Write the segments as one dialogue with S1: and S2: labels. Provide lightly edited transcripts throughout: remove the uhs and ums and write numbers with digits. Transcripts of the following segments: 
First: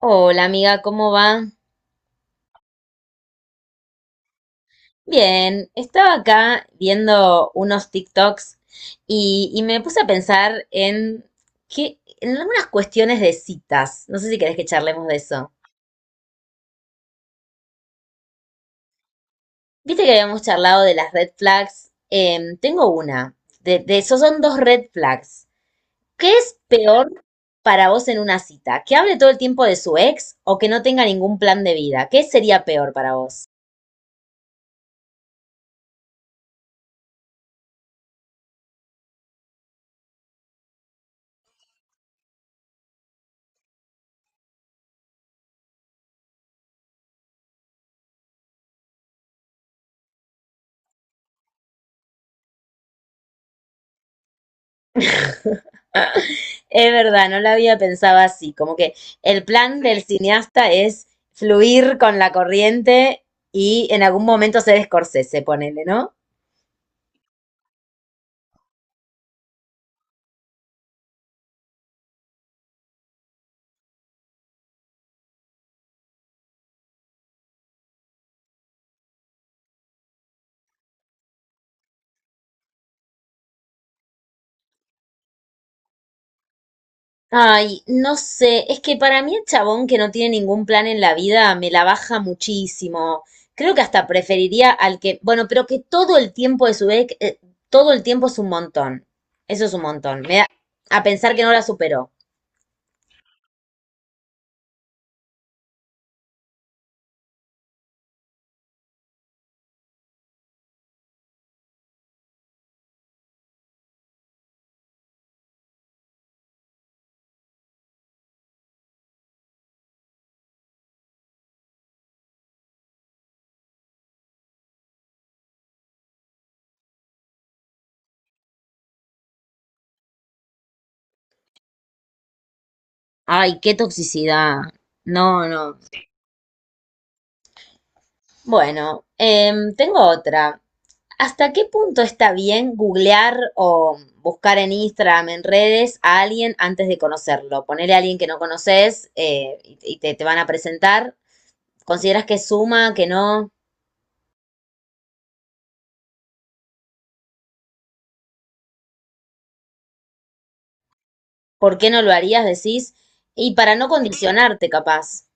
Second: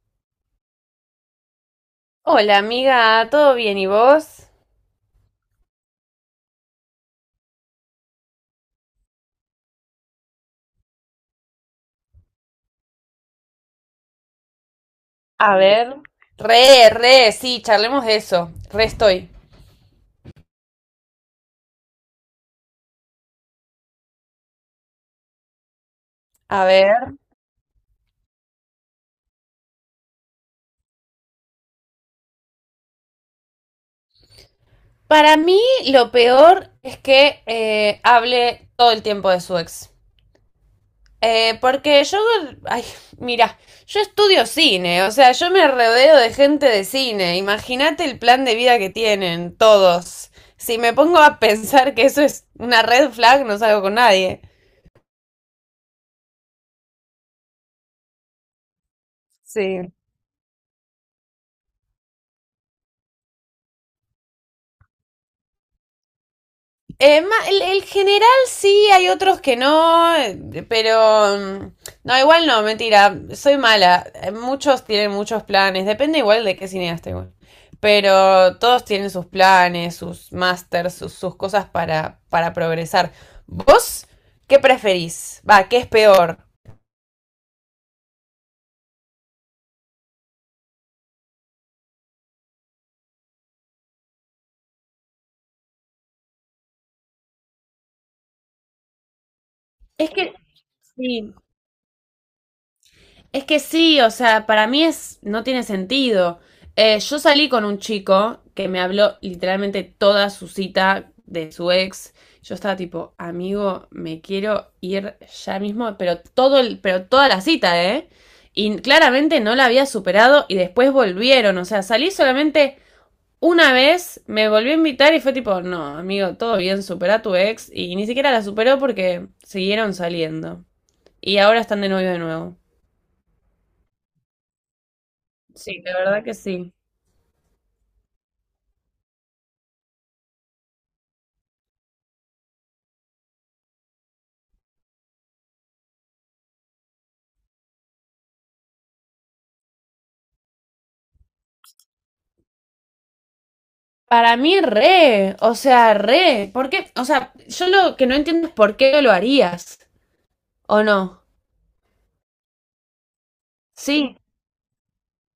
S1: Hola amiga, ¿cómo va?
S2: Hola amiga, ¿todo bien y vos?
S1: Bien, estaba acá viendo unos TikToks y me puse a pensar en que en algunas cuestiones de citas. No sé si querés que charlemos de eso.
S2: A ver. Re, sí, charlemos de eso. Re estoy.
S1: Viste que habíamos charlado de las red flags. Tengo una. De esos son dos red flags. ¿Qué es
S2: A
S1: peor
S2: ver.
S1: para vos en una cita? ¿Que hable todo el tiempo de su ex o que no tenga ningún plan de vida? ¿Qué sería peor para vos?
S2: Para mí lo peor es que hable todo el tiempo de su ex. Porque yo, ay, mira, yo estudio cine. O sea, yo me rodeo de gente de cine. Imagínate el plan de vida que tienen todos. Si me pongo a pensar que eso es una red flag, no salgo con nadie.
S1: Es verdad, no la había pensado así, como que el plan
S2: Sí.
S1: del cineasta es fluir con la corriente y en algún momento ser Scorsese, ponele, ¿no?
S2: Eh, el general sí, hay otros que no, pero no, igual no, mentira, soy mala. Muchos tienen muchos planes, depende igual de qué cineasta igual. Pero todos tienen sus planes, sus másters, sus cosas para progresar. ¿Vos qué preferís? Va, ¿qué es peor?
S1: Ay, no sé, es que para mí el chabón que no tiene ningún plan en la vida me la baja muchísimo. Creo que hasta preferiría al que, bueno, pero que todo el tiempo de su vez, todo el tiempo es un montón. Eso es un
S2: Es
S1: montón.
S2: que,
S1: Me da a
S2: sí,
S1: pensar que no la superó.
S2: Es que sí, o sea, para mí es, no tiene sentido. Yo salí con un chico que me habló literalmente toda su cita de su ex. Yo estaba tipo, amigo, me quiero ir ya mismo, pero toda la cita, ¿eh? Y claramente no la había superado y después volvieron. O sea, salí solamente una vez, me volvió a invitar y fue tipo, no, amigo, todo bien, supera a tu ex. Y ni siquiera la superó porque siguieron saliendo. Y ahora están de novio de nuevo.
S1: Ay, qué toxicidad. No, no.
S2: Sí, de verdad que sí.
S1: Bueno, tengo otra. ¿Hasta qué punto está bien googlear o buscar en Instagram, en redes, a alguien antes de conocerlo? Ponerle a alguien que no conoces, y te van a presentar. ¿Consideras que suma, que no?
S2: Para mí, re, o sea, re. ¿Por qué? O sea, yo lo que no entiendo es por qué no lo harías, ¿o no?
S1: ¿Por qué no lo harías, decís? Y para no
S2: Sí,
S1: condicionarte, capaz.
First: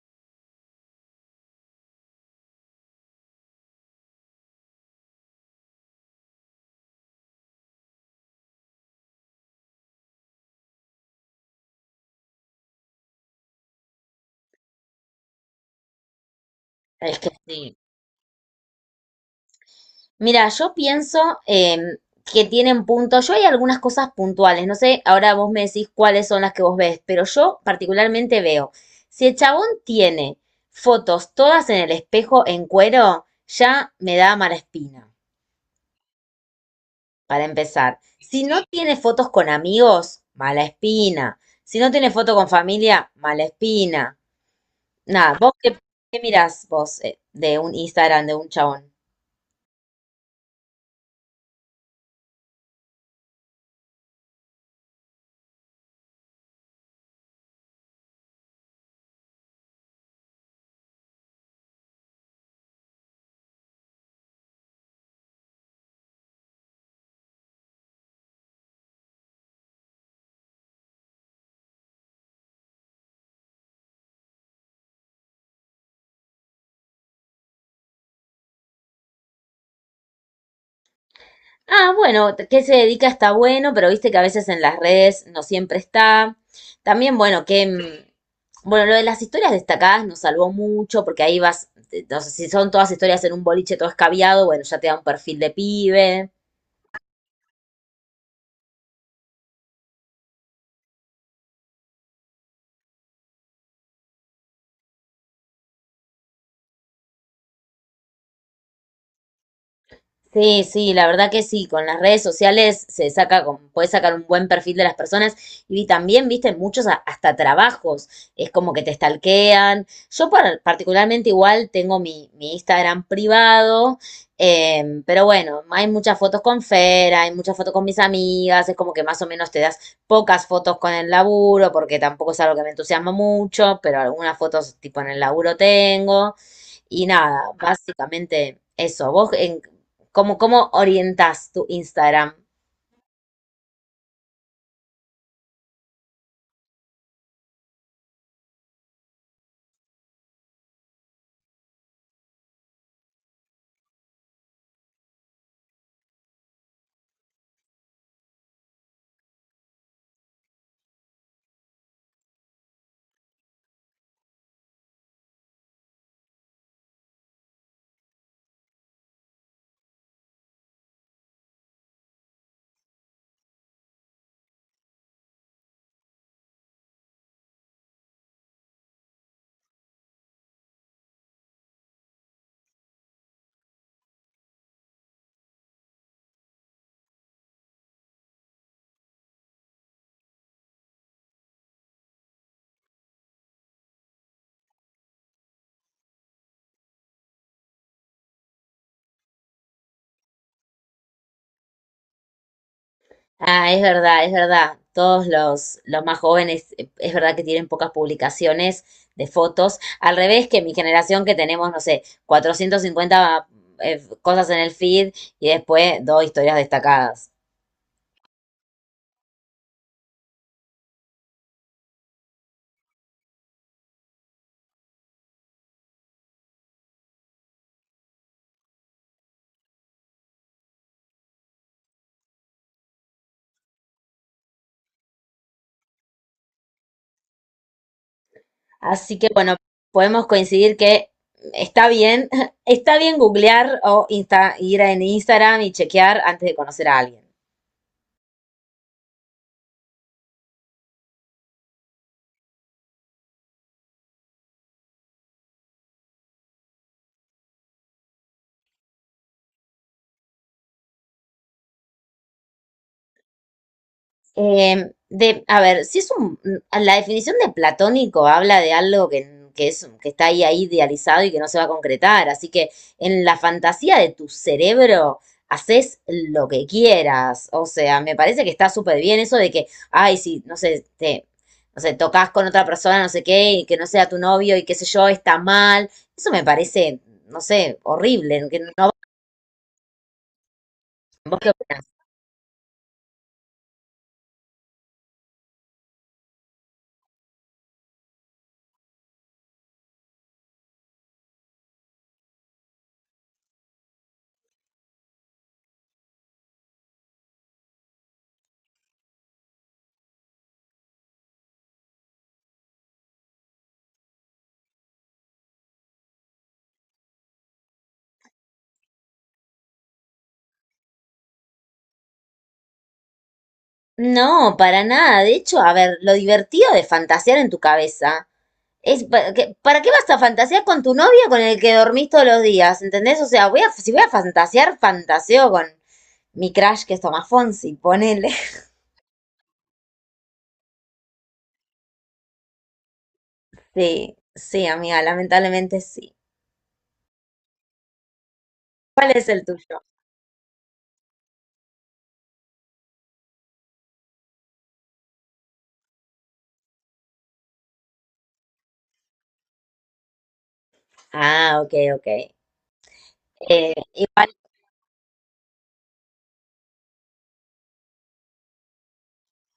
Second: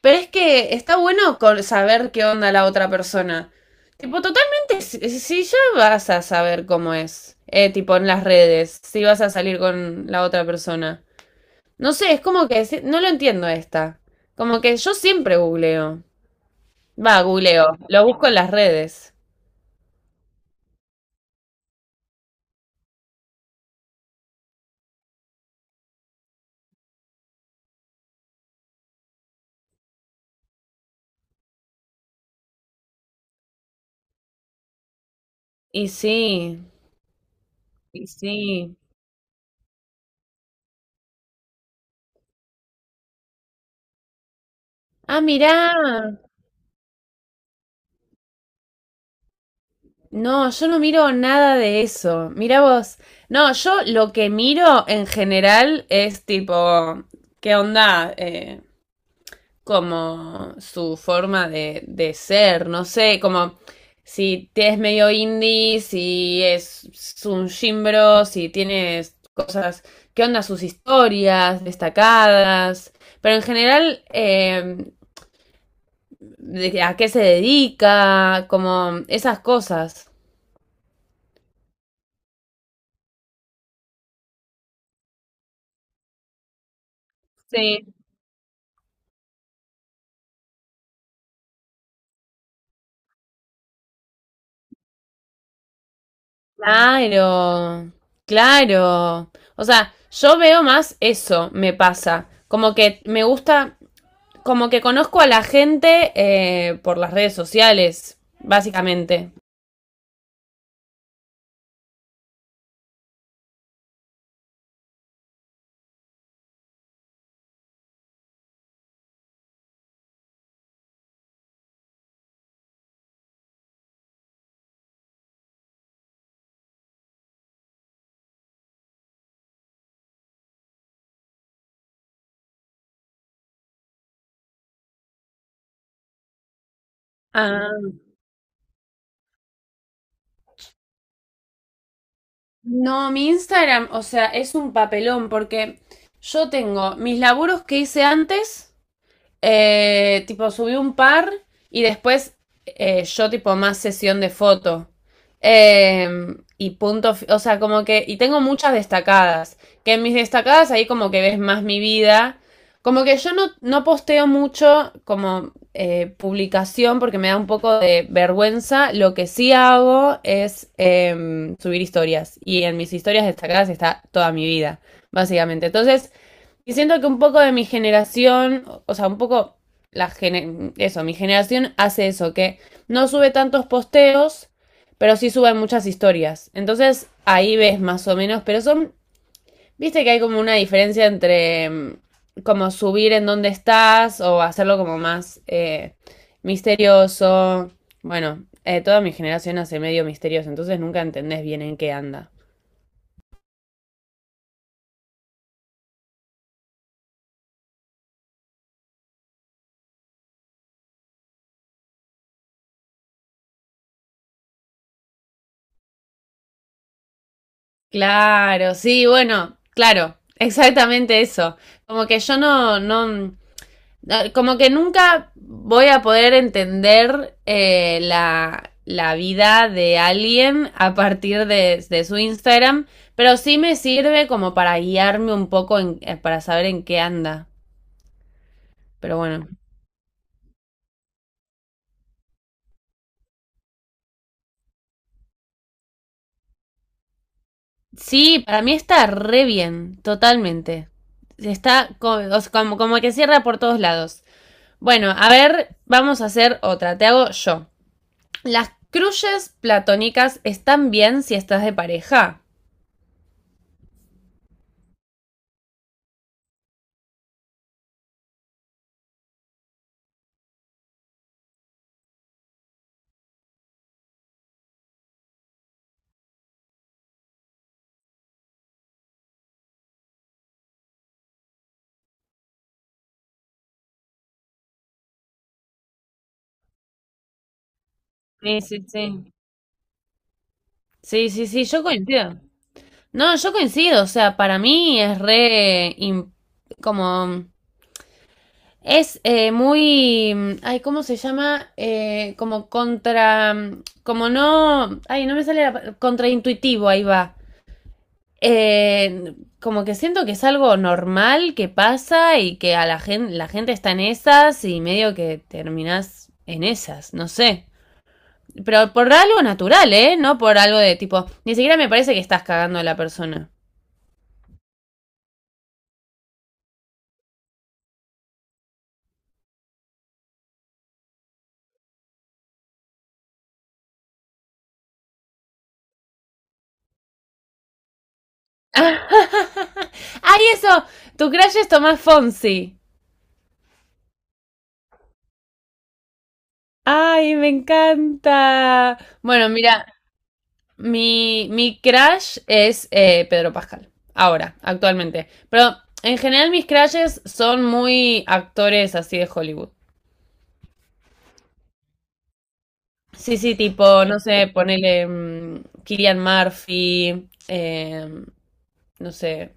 S2: pero es que está bueno con saber qué onda la otra persona. Tipo, totalmente, si ya vas a saber cómo es, tipo en las redes, si vas a salir con la otra persona. No sé, es como que no lo entiendo esta. Como que yo siempre googleo.
S1: Es
S2: Va,
S1: que sí.
S2: googleo, lo busco en las redes.
S1: Mira, yo pienso, que tienen puntos. Yo hay algunas cosas puntuales. No sé, ahora vos me decís cuáles son las que vos ves, pero yo particularmente veo. Si el chabón tiene fotos todas en el espejo en cuero, ya me da mala espina,
S2: Y sí,
S1: para empezar.
S2: y
S1: Si no
S2: sí.
S1: tiene fotos con amigos, mala espina. Si no tiene foto con familia, mala espina.
S2: Ah,
S1: Nada,
S2: mirá.
S1: vos qué, qué mirás vos, de un Instagram de un chabón.
S2: No, yo no miro nada de eso. Mirá vos. No, yo lo que miro en general es tipo, ¿qué onda? Como su forma de ser, no sé, como si te es medio indie, si es un gimbro, si tienes cosas. ¿Qué onda sus historias destacadas? Pero en general, ¿a qué se dedica? Como esas cosas.
S1: Ah, bueno, ¿qué se dedica? Está bueno, pero viste que a veces en las redes no siempre está. También, bueno,
S2: Sí,
S1: bueno, lo de las historias destacadas nos salvó mucho porque ahí vas, no sé si son todas historias en un boliche todo escabiado, bueno, ya te da un perfil de pibe.
S2: claro, claro. O sea, yo veo más eso, me pasa. Como que me gusta, como que conozco a la gente por las redes sociales, básicamente.
S1: Sí, sí, la verdad que sí, con las redes sociales se saca, con, puedes sacar un buen perfil de las personas y también, viste, muchos a- hasta trabajos, es como que te stalkean. Yo par- particularmente igual tengo mi Instagram privado, pero bueno, hay muchas fotos con Fera, hay muchas fotos con mis amigas, es como que más o menos te das pocas fotos con el laburo, porque tampoco es algo que me entusiasma mucho, pero algunas fotos tipo en el laburo tengo. Y nada,
S2: Ah,
S1: básicamente eso. ¿Vos en ¿cómo, cómo orientás tu Instagram?
S2: no, mi Instagram, o sea, es un papelón porque yo tengo mis laburos que hice antes. Tipo, subí un par y después yo tipo más sesión de foto. Eh, y punto, o sea, como que, y tengo muchas destacadas, que en mis destacadas ahí como que ves más mi vida. Como que yo no posteo mucho como publicación porque me da un poco de vergüenza. Lo que sí hago es subir historias. Y en mis historias destacadas está toda mi vida, básicamente. Entonces, y siento que un poco de mi generación, o sea, un poco eso, mi generación hace eso, que no sube tantos posteos, pero sí suben muchas historias. Entonces ahí ves más o menos, pero son, viste que hay como una diferencia entre como subir en dónde estás o hacerlo como más misterioso. Bueno, toda mi generación hace medio misterios, entonces nunca entendés bien en qué anda.
S1: Ah, es verdad, es verdad. Todos los más jóvenes, es verdad que tienen pocas publicaciones de fotos. Al revés que mi generación que tenemos, no sé, 450, cosas en el feed y después dos historias destacadas.
S2: Claro, sí, bueno, claro, exactamente eso. Como que yo no, como que nunca voy a poder entender la vida de alguien a partir de su Instagram, pero sí me sirve como para guiarme un poco para saber en qué anda. Pero
S1: Así que
S2: bueno,
S1: bueno, podemos coincidir que está bien, está bien googlear o insta- ir en Instagram y chequear antes de conocer a alguien.
S2: sí, para mí está re bien, totalmente. O sea, como que cierra por todos lados. Bueno, a ver, vamos a hacer otra. Te hago yo. Las crushes platónicas están bien si estás de pareja.
S1: De, a ver, si es un, la definición de platónico habla de algo que es, que está ahí, ahí idealizado y que no se va a concretar. Así que en la fantasía de tu cerebro haces lo que quieras. O sea, me parece que está súper bien eso de que, ay, si, no sé, te, no sé, tocas con otra persona, no sé qué, y que no sea tu novio y qué sé yo, está mal. Eso me parece, no sé, horrible. Que
S2: Sí,
S1: no,
S2: sí,
S1: no,
S2: sí. Sí,
S1: ¿vos
S2: sí,
S1: qué
S2: sí, yo
S1: opinás?
S2: coincido. No, yo coincido, o sea, para mí es re, como. Es muy, ay, ¿cómo se llama? Como contra, como no, ay, no me sale la, contraintuitivo, ahí va. Eh, Como que siento que es algo normal que pasa y que a la gente está en esas y medio que terminás en esas, no sé. Pero por algo natural, ¿eh? No por algo de tipo, ni siquiera me parece que estás cagando a la persona.
S1: No, para nada. De hecho, a ver, lo divertido de fantasear en tu cabeza es, pa- que- ¿para qué vas a fantasear con tu novio con el que dormís todos los días? ¿Entendés? O sea, voy a, si voy a fantasear, fantaseo con mi crush que es Tomás Fonsi, ponele.
S2: ¡Ay, eso! Tu crush es Tomás Fonsi.
S1: Sí, sí, amiga, lamentablemente sí.
S2: ¡Ay, me encanta!
S1: ¿Cuál es el
S2: Bueno,
S1: tuyo?
S2: mira, mi crush es Pedro Pascal. Ahora, actualmente. Pero en general mis crushes son muy actores así de Hollywood.
S1: Ah, ok, ok.
S2: Sí, sí, tipo, no
S1: Igual,
S2: sé, ponele Killian Murphy, no sé,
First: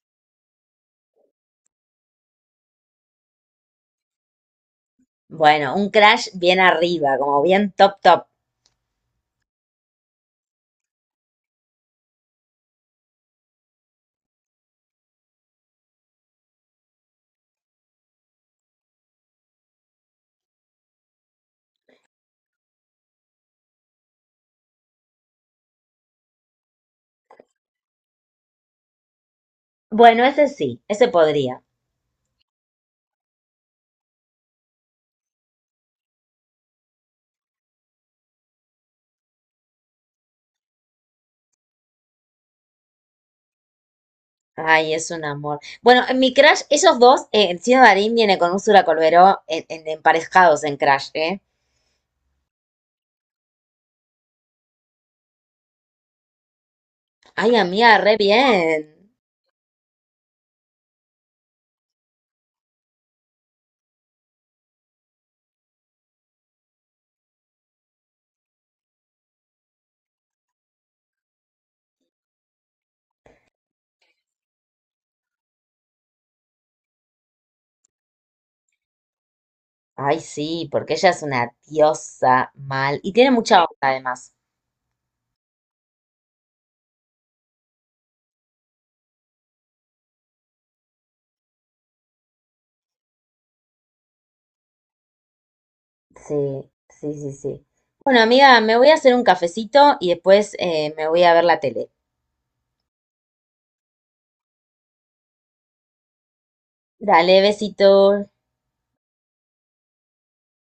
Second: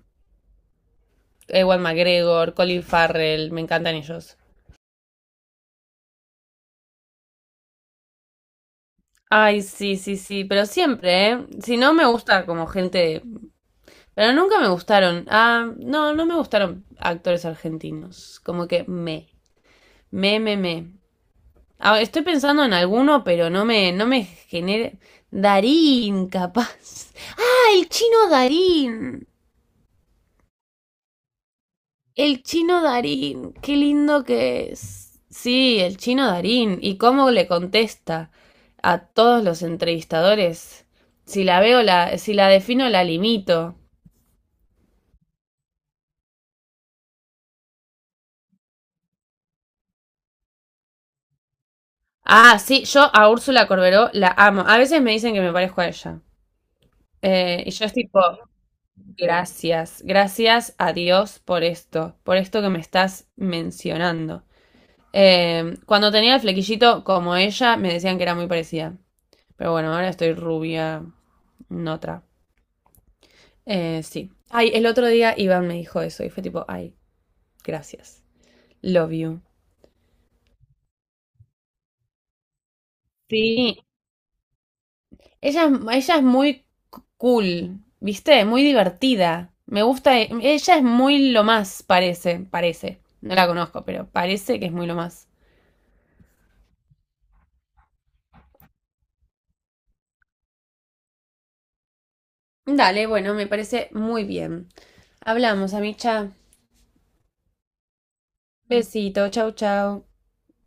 S2: Ewan McGregor, Colin Farrell, me encantan ellos.
S1: bueno, un crush bien arriba, como bien top, top.
S2: Ay, sí, sí, sí, pero siempre, ¿eh? Si no me gusta como gente, pero nunca me gustaron. Ah, no, no me gustaron actores argentinos. Como que me. Ah, estoy pensando en alguno, pero no me genera. Darín, capaz. Ah, el chino Darín.
S1: Bueno, ese sí, ese podría.
S2: El chino Darín, qué lindo que es. Sí, el chino Darín. ¿Y cómo le contesta a todos los entrevistadores? Si la veo, si la defino, la limito.
S1: Ay, es un amor. Bueno, en mi Crash, esos dos, el Chino Darín viene con Úrsula Colberó en- emparejados en Crash, ¿eh?
S2: Ah, sí, yo a Úrsula Corberó la amo. A veces me dicen que me parezco a ella.
S1: Ay,
S2: Y yo es
S1: amiga, re
S2: tipo,
S1: bien.
S2: gracias, gracias a Dios por esto, que me estás mencionando. Cuando tenía el flequillito como ella, me decían que era muy parecida. Pero bueno, ahora estoy rubia, no otra. Sí. Ay, el otro día Iván me dijo eso y fue tipo, ay, gracias. Love you.
S1: Ay, sí, porque ella es una diosa mal. Y tiene mucha onda
S2: Sí.
S1: además.
S2: Ella es muy cool, ¿viste? Muy divertida. Me gusta. Ella es muy lo más, parece, parece. No la conozco, pero parece que es muy lo más.
S1: Sí, sí, sí, sí. Bueno, amiga, me voy a hacer un cafecito y después, me voy a ver la tele.
S2: Dale, bueno, me parece muy bien. Hablamos, Amicha.
S1: Dale, besito.
S2: Besito, chau, chau.